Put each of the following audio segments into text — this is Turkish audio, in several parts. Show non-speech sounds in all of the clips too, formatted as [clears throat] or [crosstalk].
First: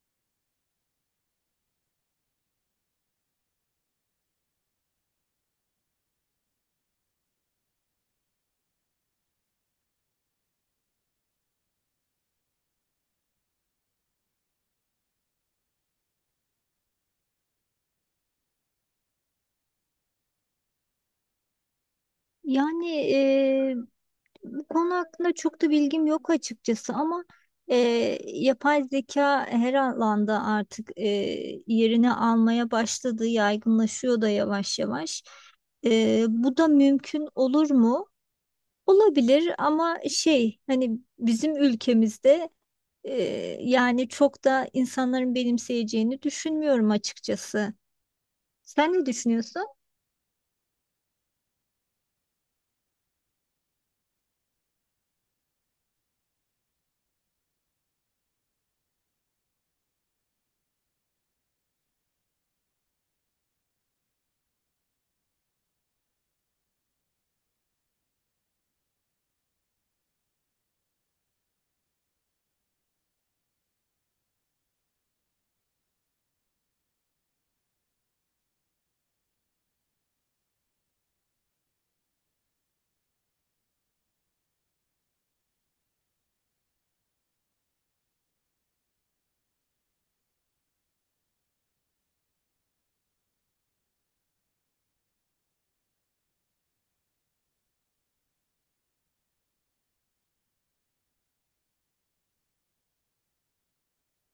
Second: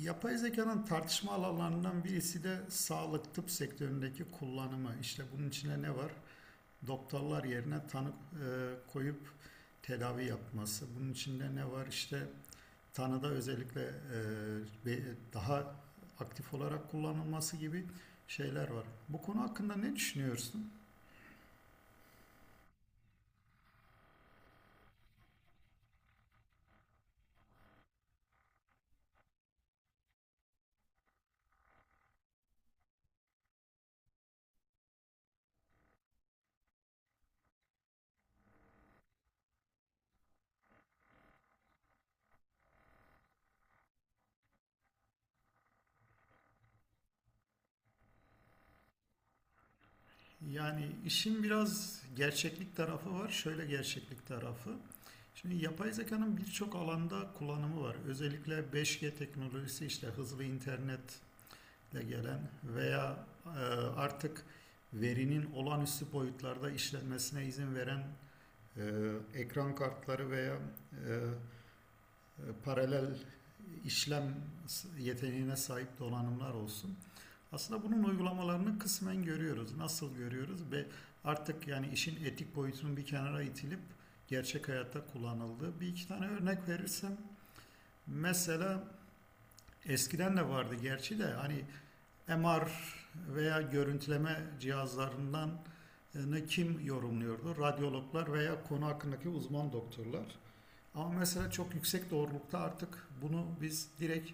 Yapay zekanın tartışma alanlarından birisi de sağlık tıp sektöründeki kullanımı. İşte bunun içine ne var? Doktorlar yerine tanı koyup tedavi yapması. Bunun içinde ne var? İşte tanıda özellikle daha aktif olarak kullanılması gibi şeyler var. Bu konu hakkında ne düşünüyorsun? Yani eee, bu konu hakkında çok da bilgim yok açıkçası ama yapay zeka her alanda artık yerini almaya başladı, yaygınlaşıyor da yavaş yavaş. Bu da mümkün olur mu? Olabilir ama şey hani bizim ülkemizde yani çok da insanların benimseyeceğini düşünmüyorum açıkçası. Sen ne düşünüyorsun? Yani işin biraz gerçeklik tarafı var. Şöyle gerçeklik tarafı. Şimdi yapay zekanın birçok alanda kullanımı var. Özellikle 5G teknolojisi işte hızlı internetle gelen veya artık verinin olağanüstü boyutlarda işlenmesine izin veren ekran kartları veya e, e, paralel işlem yeteneğine sahip donanımlar olsun. Aslında bunun uygulamalarını kısmen görüyoruz. Nasıl görüyoruz ve artık yani işin etik boyutunun bir kenara itilip gerçek hayatta kullanıldığı bir iki tane örnek verirsem mesela eskiden de vardı gerçi de hani MR veya görüntüleme cihazlarından ne kim yorumluyordu? Radyologlar veya konu hakkındaki uzman doktorlar. Ama mesela çok yüksek doğrulukta artık bunu biz direkt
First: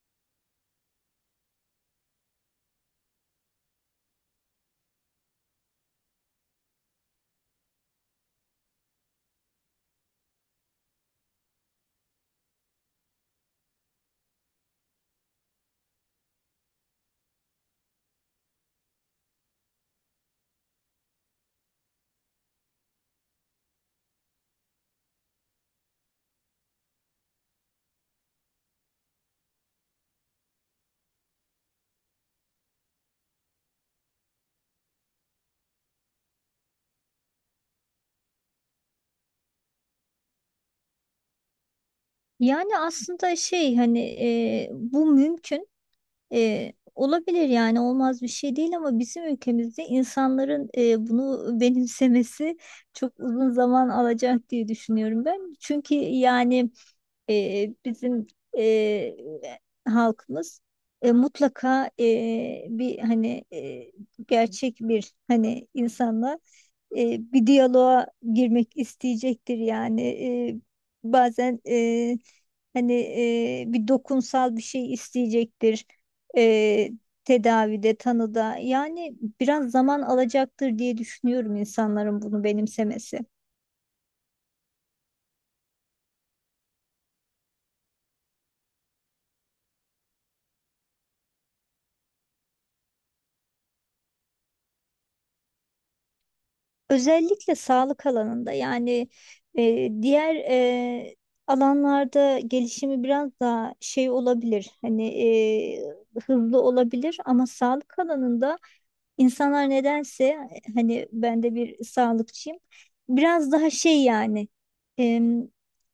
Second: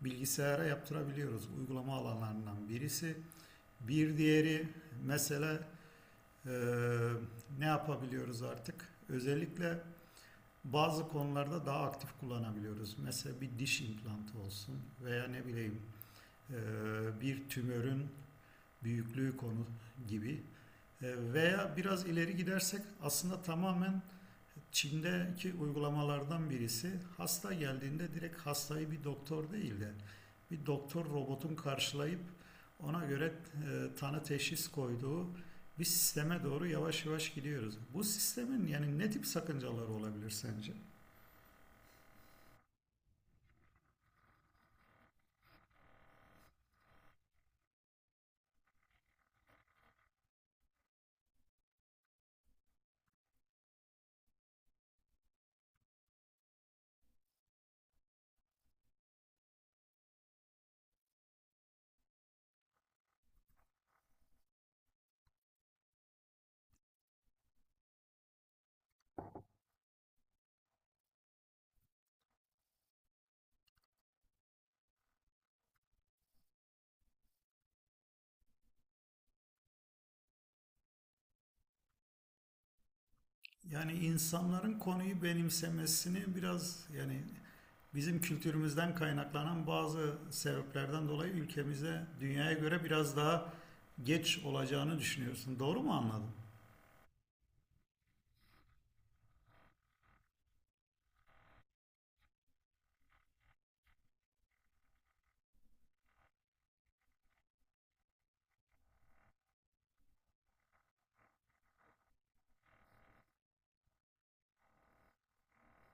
bilgisayara yaptırabiliyoruz. Uygulama alanlarından birisi. Bir diğeri mesele e, ne yapabiliyoruz artık? Özellikle bazı konularda daha aktif kullanabiliyoruz. Mesela bir diş implantı olsun veya ne bileyim e, bir tümörün büyüklüğü konu gibi. Veya biraz ileri gidersek aslında tamamen Çin'deki uygulamalardan birisi hasta geldiğinde direkt hastayı bir doktor değil de bir doktor robotun karşılayıp ona göre tanı teşhis koyduğu bir sisteme doğru yavaş yavaş gidiyoruz. Bu sistemin yani ne tip sakıncaları olabilir sence? Yani aslında şey hani bu mümkün. Olabilir yani olmaz bir şey değil ama bizim ülkemizde insanların bunu benimsemesi çok uzun zaman alacak diye düşünüyorum ben. Çünkü yani bizim e, halkımız mutlaka bir hani gerçek bir hani insanla bir diyaloğa girmek isteyecektir yani. Bazen hani bir dokunsal bir şey isteyecektir e, tedavide tanıda yani biraz zaman alacaktır diye düşünüyorum insanların bunu benimsemesi. Yani insanların konuyu benimsemesini biraz yani bizim kültürümüzden kaynaklanan bazı sebeplerden dolayı ülkemize dünyaya göre biraz daha geç olacağını düşünüyorsun. Doğru mu anladım? Özellikle sağlık alanında yani diğer alanlarda gelişimi biraz daha şey olabilir hani hızlı olabilir ama sağlık alanında İnsanlar nedense hani ben de bir sağlıkçıyım. Biraz daha şey yani em,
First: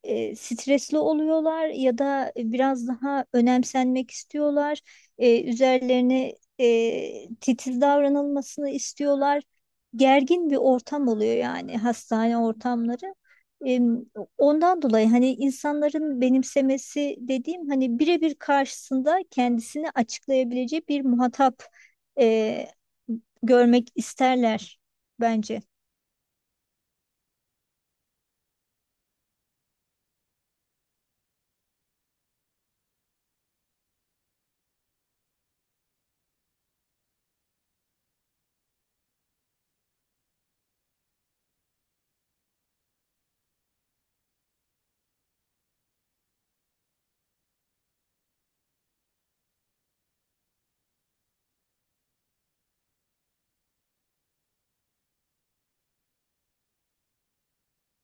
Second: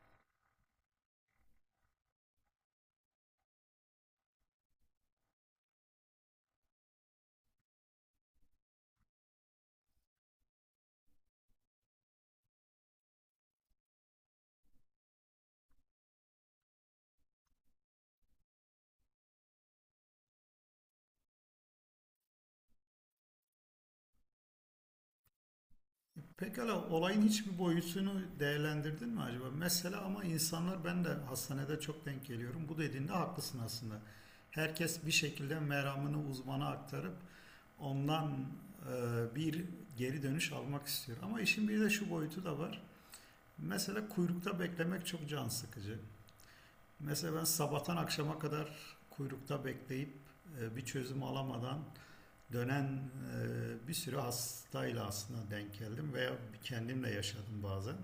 stresli oluyorlar ya da biraz daha önemsenmek istiyorlar. Üzerlerine titiz davranılmasını istiyorlar. Gergin bir ortam oluyor yani hastane ortamları. Em, Ondan dolayı hani insanların benimsemesi dediğim hani birebir karşısında kendisini açıklayabileceği bir muhatap e, görmek isterler bence. Pekala olayın hiçbir boyutunu değerlendirdin mi acaba? Mesela ama insanlar ben de hastanede çok denk geliyorum. Bu dediğinde haklısın aslında. Herkes bir şekilde meramını uzmana aktarıp ondan e, bir geri dönüş almak istiyor. Ama işin bir de şu boyutu da var. Mesela kuyrukta beklemek çok can sıkıcı. Mesela ben sabahtan akşama kadar kuyrukta bekleyip bir çözüm alamadan dönen bir sürü hastayla aslında denk geldim veya kendimle yaşadım bazen.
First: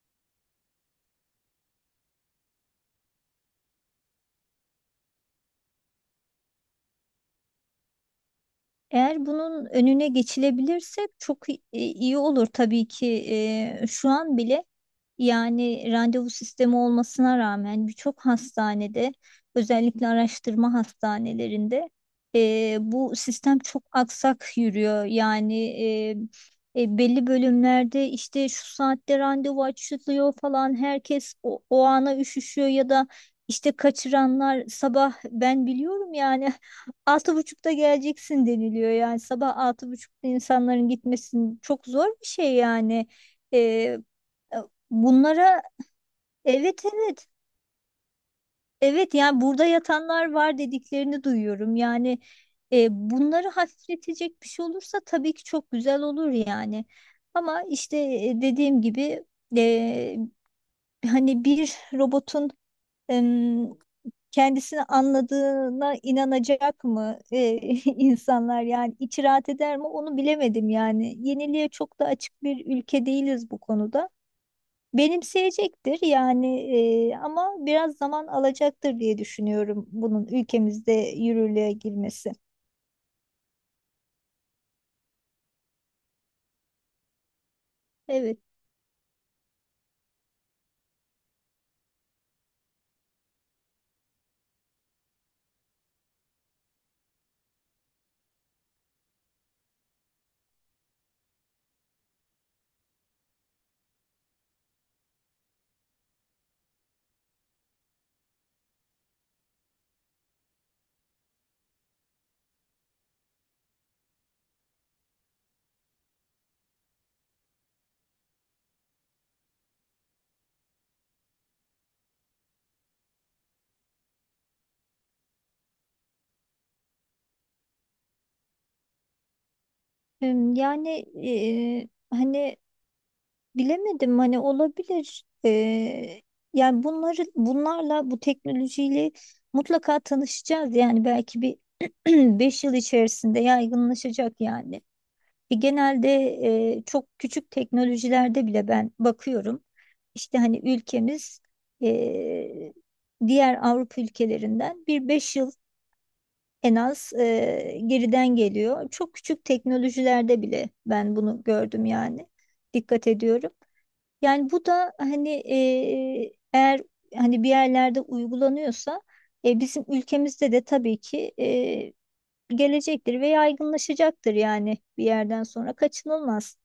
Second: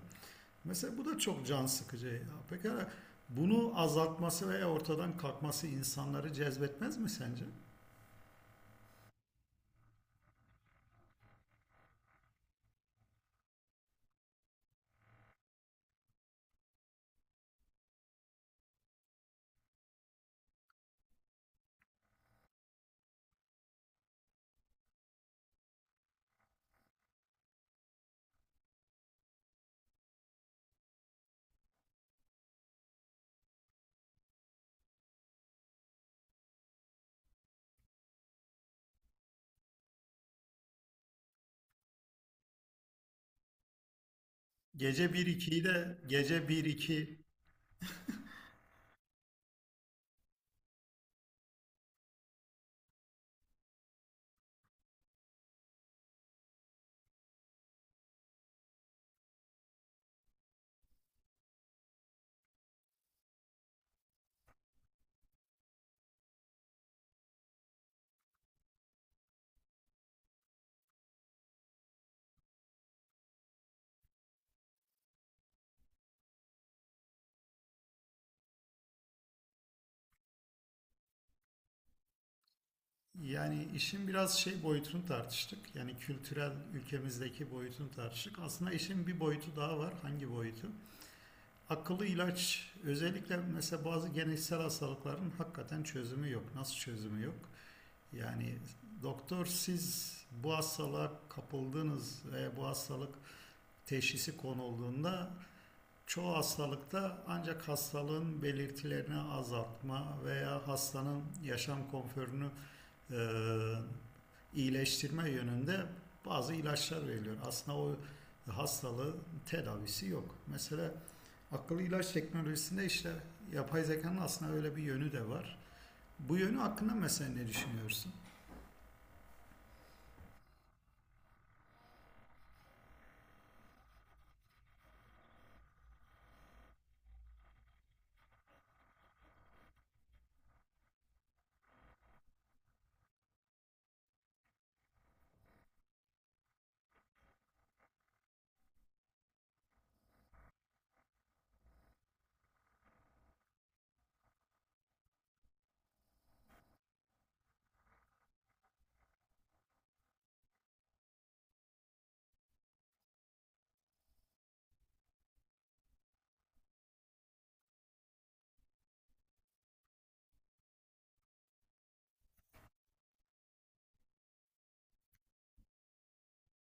Mesela bu da çok can sıkıcı. Pekala bunu azaltması veya ortadan kalkması insanları cezbetmez mi sence? Eğer bunun önüne geçilebilirse çok iyi olur tabii ki. Şu an bile yani randevu sistemi olmasına rağmen birçok hastanede özellikle araştırma hastanelerinde bu sistem çok aksak yürüyor. Yani belli bölümlerde işte şu saatte randevu açılıyor falan herkes o ana üşüşüyor ya da işte kaçıranlar sabah ben biliyorum yani [laughs] 6.30'da geleceksin deniliyor. Yani sabah 6.30'da insanların gitmesinin çok zor bir şey yani. Ee, Gece bir Bunlara 2'yi de gece bir evet, iki evet, evet. Yani burada yatanlar var dediklerini duyuyorum. Yani bunları hafifletecek bir şey olursa tabii ki çok güzel olur yani. Ama işte dediğim gibi e, hani bir robotun kendisini anladığına inanacak mı [laughs] insanlar, yani içi rahat eder mi onu bilemedim yani. Yeniliğe çok da açık bir ülke değiliz bu konuda. Benimseyecektir yani ama biraz zaman alacaktır diye düşünüyorum bunun ülkemizde yürürlüğe girmesi. yani işin biraz şey boyutunu tartıştık. Yani kültürel ülkemizdeki boyutunu Evet. tartıştık. Aslında işin bir boyutu daha var. Hangi boyutu? Akıllı ilaç özellikle mesela bazı genetiksel hastalıkların hakikaten çözümü yok. Nasıl çözümü yok? Yani doktor siz bu hastalığa kapıldınız ve bu hastalık teşhisi konulduğunda çoğu hastalıkta ancak hastalığın belirtilerini azaltma veya hastanın yaşam konforunu e, iyileştirme yönünde bazı ilaçlar veriliyor. Aslında o hastalığın tedavisi yok. Mesela akıllı ilaç teknolojisinde işte yapay zekanın aslında öyle bir yönü de var. Bu yönü hakkında mesela ne düşünüyorsun? Yani e, hani bilemedim, hani olabilir. Yani bunlarla bu teknolojiyle mutlaka tanışacağız. Yani belki bir [clears throat] 5 yıl içerisinde yaygınlaşacak yani. Genelde çok küçük teknolojilerde bile ben bakıyorum. İşte hani ülkemiz e, diğer Avrupa ülkelerinden bir 5 yıl en az geriden geliyor. Çok küçük teknolojilerde bile ben bunu gördüm yani. Dikkat ediyorum. Yani bu da hani eğer hani bir yerlerde uygulanıyorsa bizim ülkemizde de tabii ki gelecektir ve yaygınlaşacaktır yani bir yerden sonra kaçınılmaz.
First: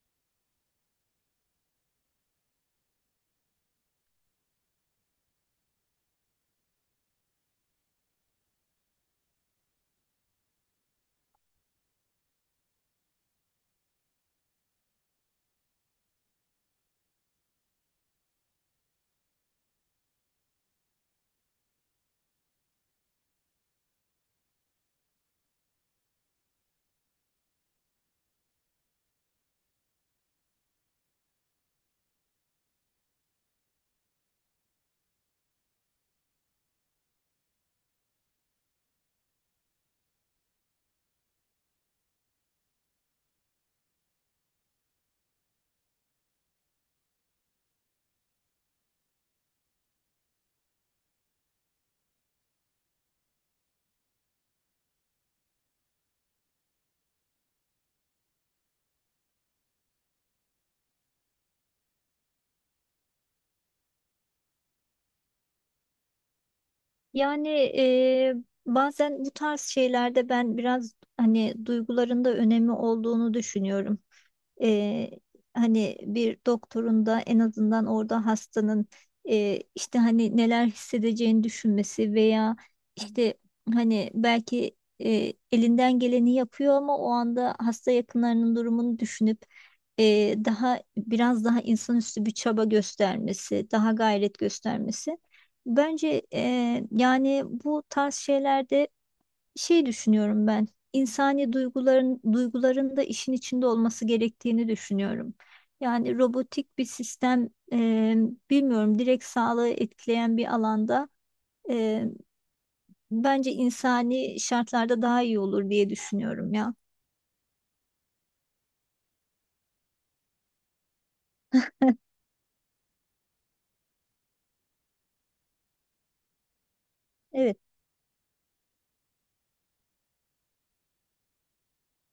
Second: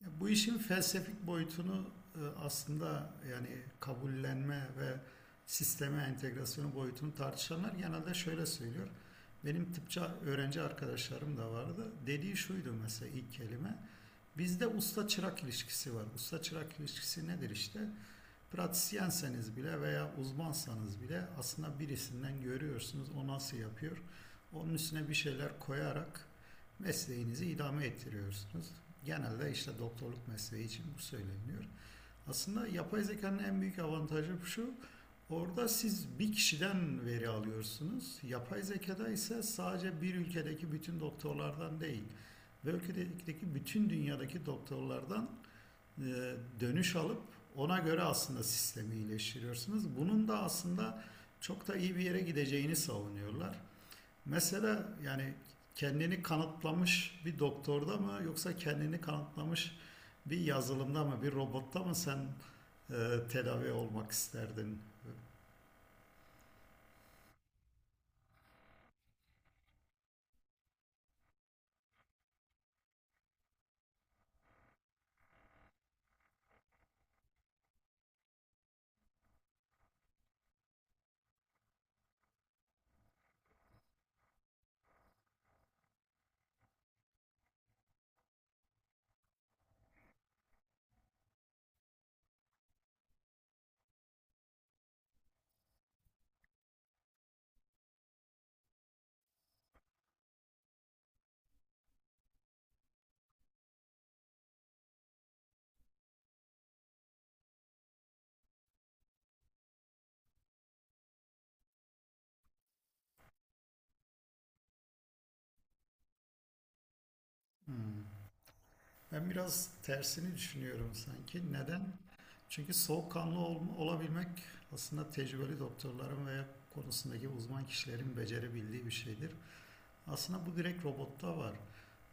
Bu işin felsefik boyutunu aslında yani kabullenme ve sisteme entegrasyonu boyutunu tartışanlar genelde şöyle söylüyor. Benim tıpçı öğrenci arkadaşlarım da vardı. Dediği şuydu mesela ilk kelime. Bizde usta çırak ilişkisi var. Usta çırak ilişkisi nedir işte? Pratisyenseniz bile veya uzmansanız bile aslında birisinden görüyorsunuz o nasıl yapıyor. Onun üstüne bir şeyler koyarak mesleğinizi idame ettiriyorsunuz. Genelde işte doktorluk mesleği için bu söyleniyor. Aslında yapay zekanın en büyük avantajı şu. Orada siz bir kişiden veri alıyorsunuz. Yapay zekada ise sadece bir ülkedeki bütün doktorlardan değil, ve ülkedeki bütün dünyadaki doktorlardan e, dönüş alıp ona göre aslında sistemi iyileştiriyorsunuz. Bunun da aslında çok da iyi bir yere gideceğini savunuyorlar. Mesela yani kendini kanıtlamış bir doktorda mı yoksa kendini kanıtlamış bir yazılımda mı bir robotta mı sen tedavi olmak isterdin? Yani bazen bu tarz şeylerde ben biraz hani duyguların da önemi olduğunu düşünüyorum. Eee, Hani bir doktorun da en azından orada hastanın işte hani neler hissedeceğini düşünmesi veya işte hani belki elinden geleni yapıyor ama o anda hasta yakınlarının durumunu düşünüp, daha biraz daha insanüstü bir çaba göstermesi, daha gayret göstermesi. Bence yani bu tarz şeylerde şey düşünüyorum ben. İnsani duyguların da işin içinde olması gerektiğini düşünüyorum. Yani robotik bir sistem, bilmiyorum, direkt sağlığı etkileyen bir alanda e, bence insani şartlarda daha iyi olur diye düşünüyorum ya. Hmm. Ben biraz tersini düşünüyorum sanki. Neden? Çünkü olabilmek aslında tecrübeli doktorların veya konusundaki Evet. uzman kişilerin becerebildiği bir şeydir. Aslında bu direkt robotta var.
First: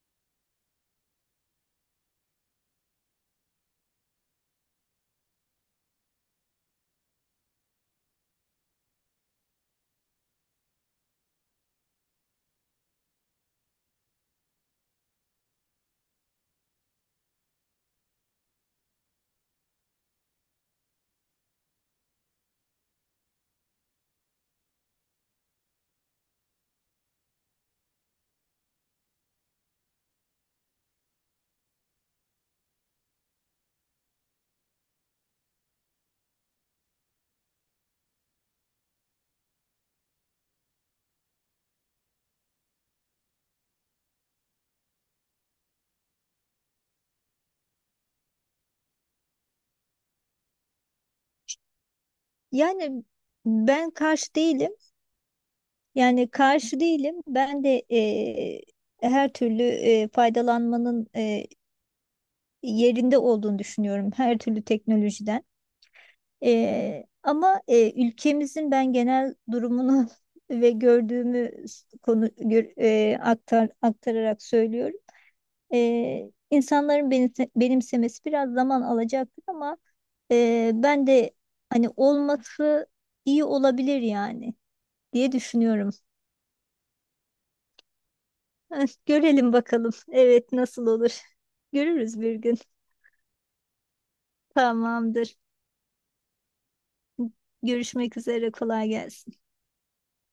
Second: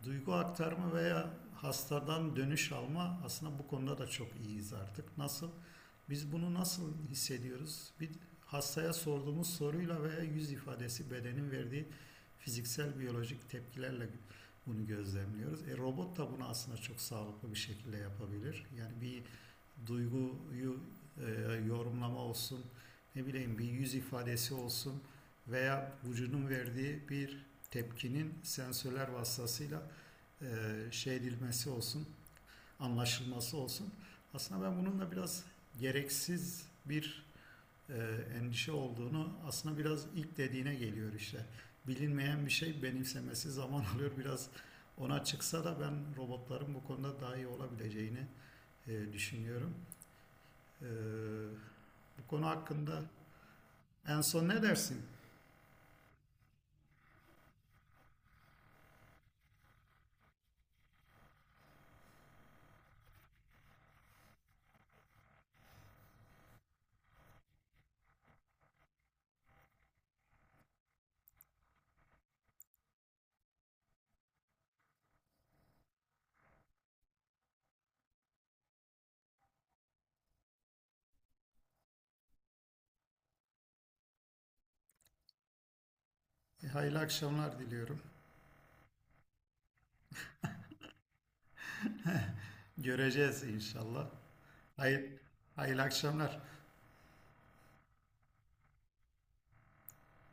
Duygu aktarma veya hastadan dönüş alma aslında bu konuda da çok iyiyiz artık. Nasıl? Biz bunu nasıl hissediyoruz? Bir hastaya sorduğumuz soruyla veya yüz ifadesi bedenin verdiği fiziksel biyolojik tepkilerle bunu gözlemliyoruz. E robot da bunu aslında çok sağlıklı bir şekilde yapabilir. Yani bir duyguyu e, yorumlama olsun, ne bileyim bir yüz ifadesi olsun veya vücudun verdiği bir tepkinin sensörler vasıtasıyla e, şey edilmesi olsun, anlaşılması olsun. Aslında ben bunun da biraz gereksiz bir e, endişe olduğunu aslında biraz ilk dediğine geliyor işte. Bilinmeyen bir şey benimsemesi zaman [laughs] alıyor biraz ona çıksa da ben robotların bu konuda daha iyi olabileceğini düşünüyorum. Ee, Bu konu hakkında Yani ben en karşı son ne değilim. dersin? Yani karşı değilim. Ben de her türlü faydalanmanın yerinde olduğunu düşünüyorum. Her türlü teknolojiden. Ama ülkemizin ben genel durumunu [laughs] ve gördüğümü s- konu gör- e, aktar, aktararak söylüyorum. İnsanların benimsemesi biraz zaman alacaktır ama ben de hani olması iyi olabilir yani diye düşünüyorum. Hayırlı akşamlar diliyorum. [laughs] Görelim bakalım. Evet, nasıl olur? [laughs] Görürüz bir gün. Göreceğiz inşallah. Hayır, Tamamdır. hayırlı akşamlar. Görüşmek üzere. Kolay gelsin.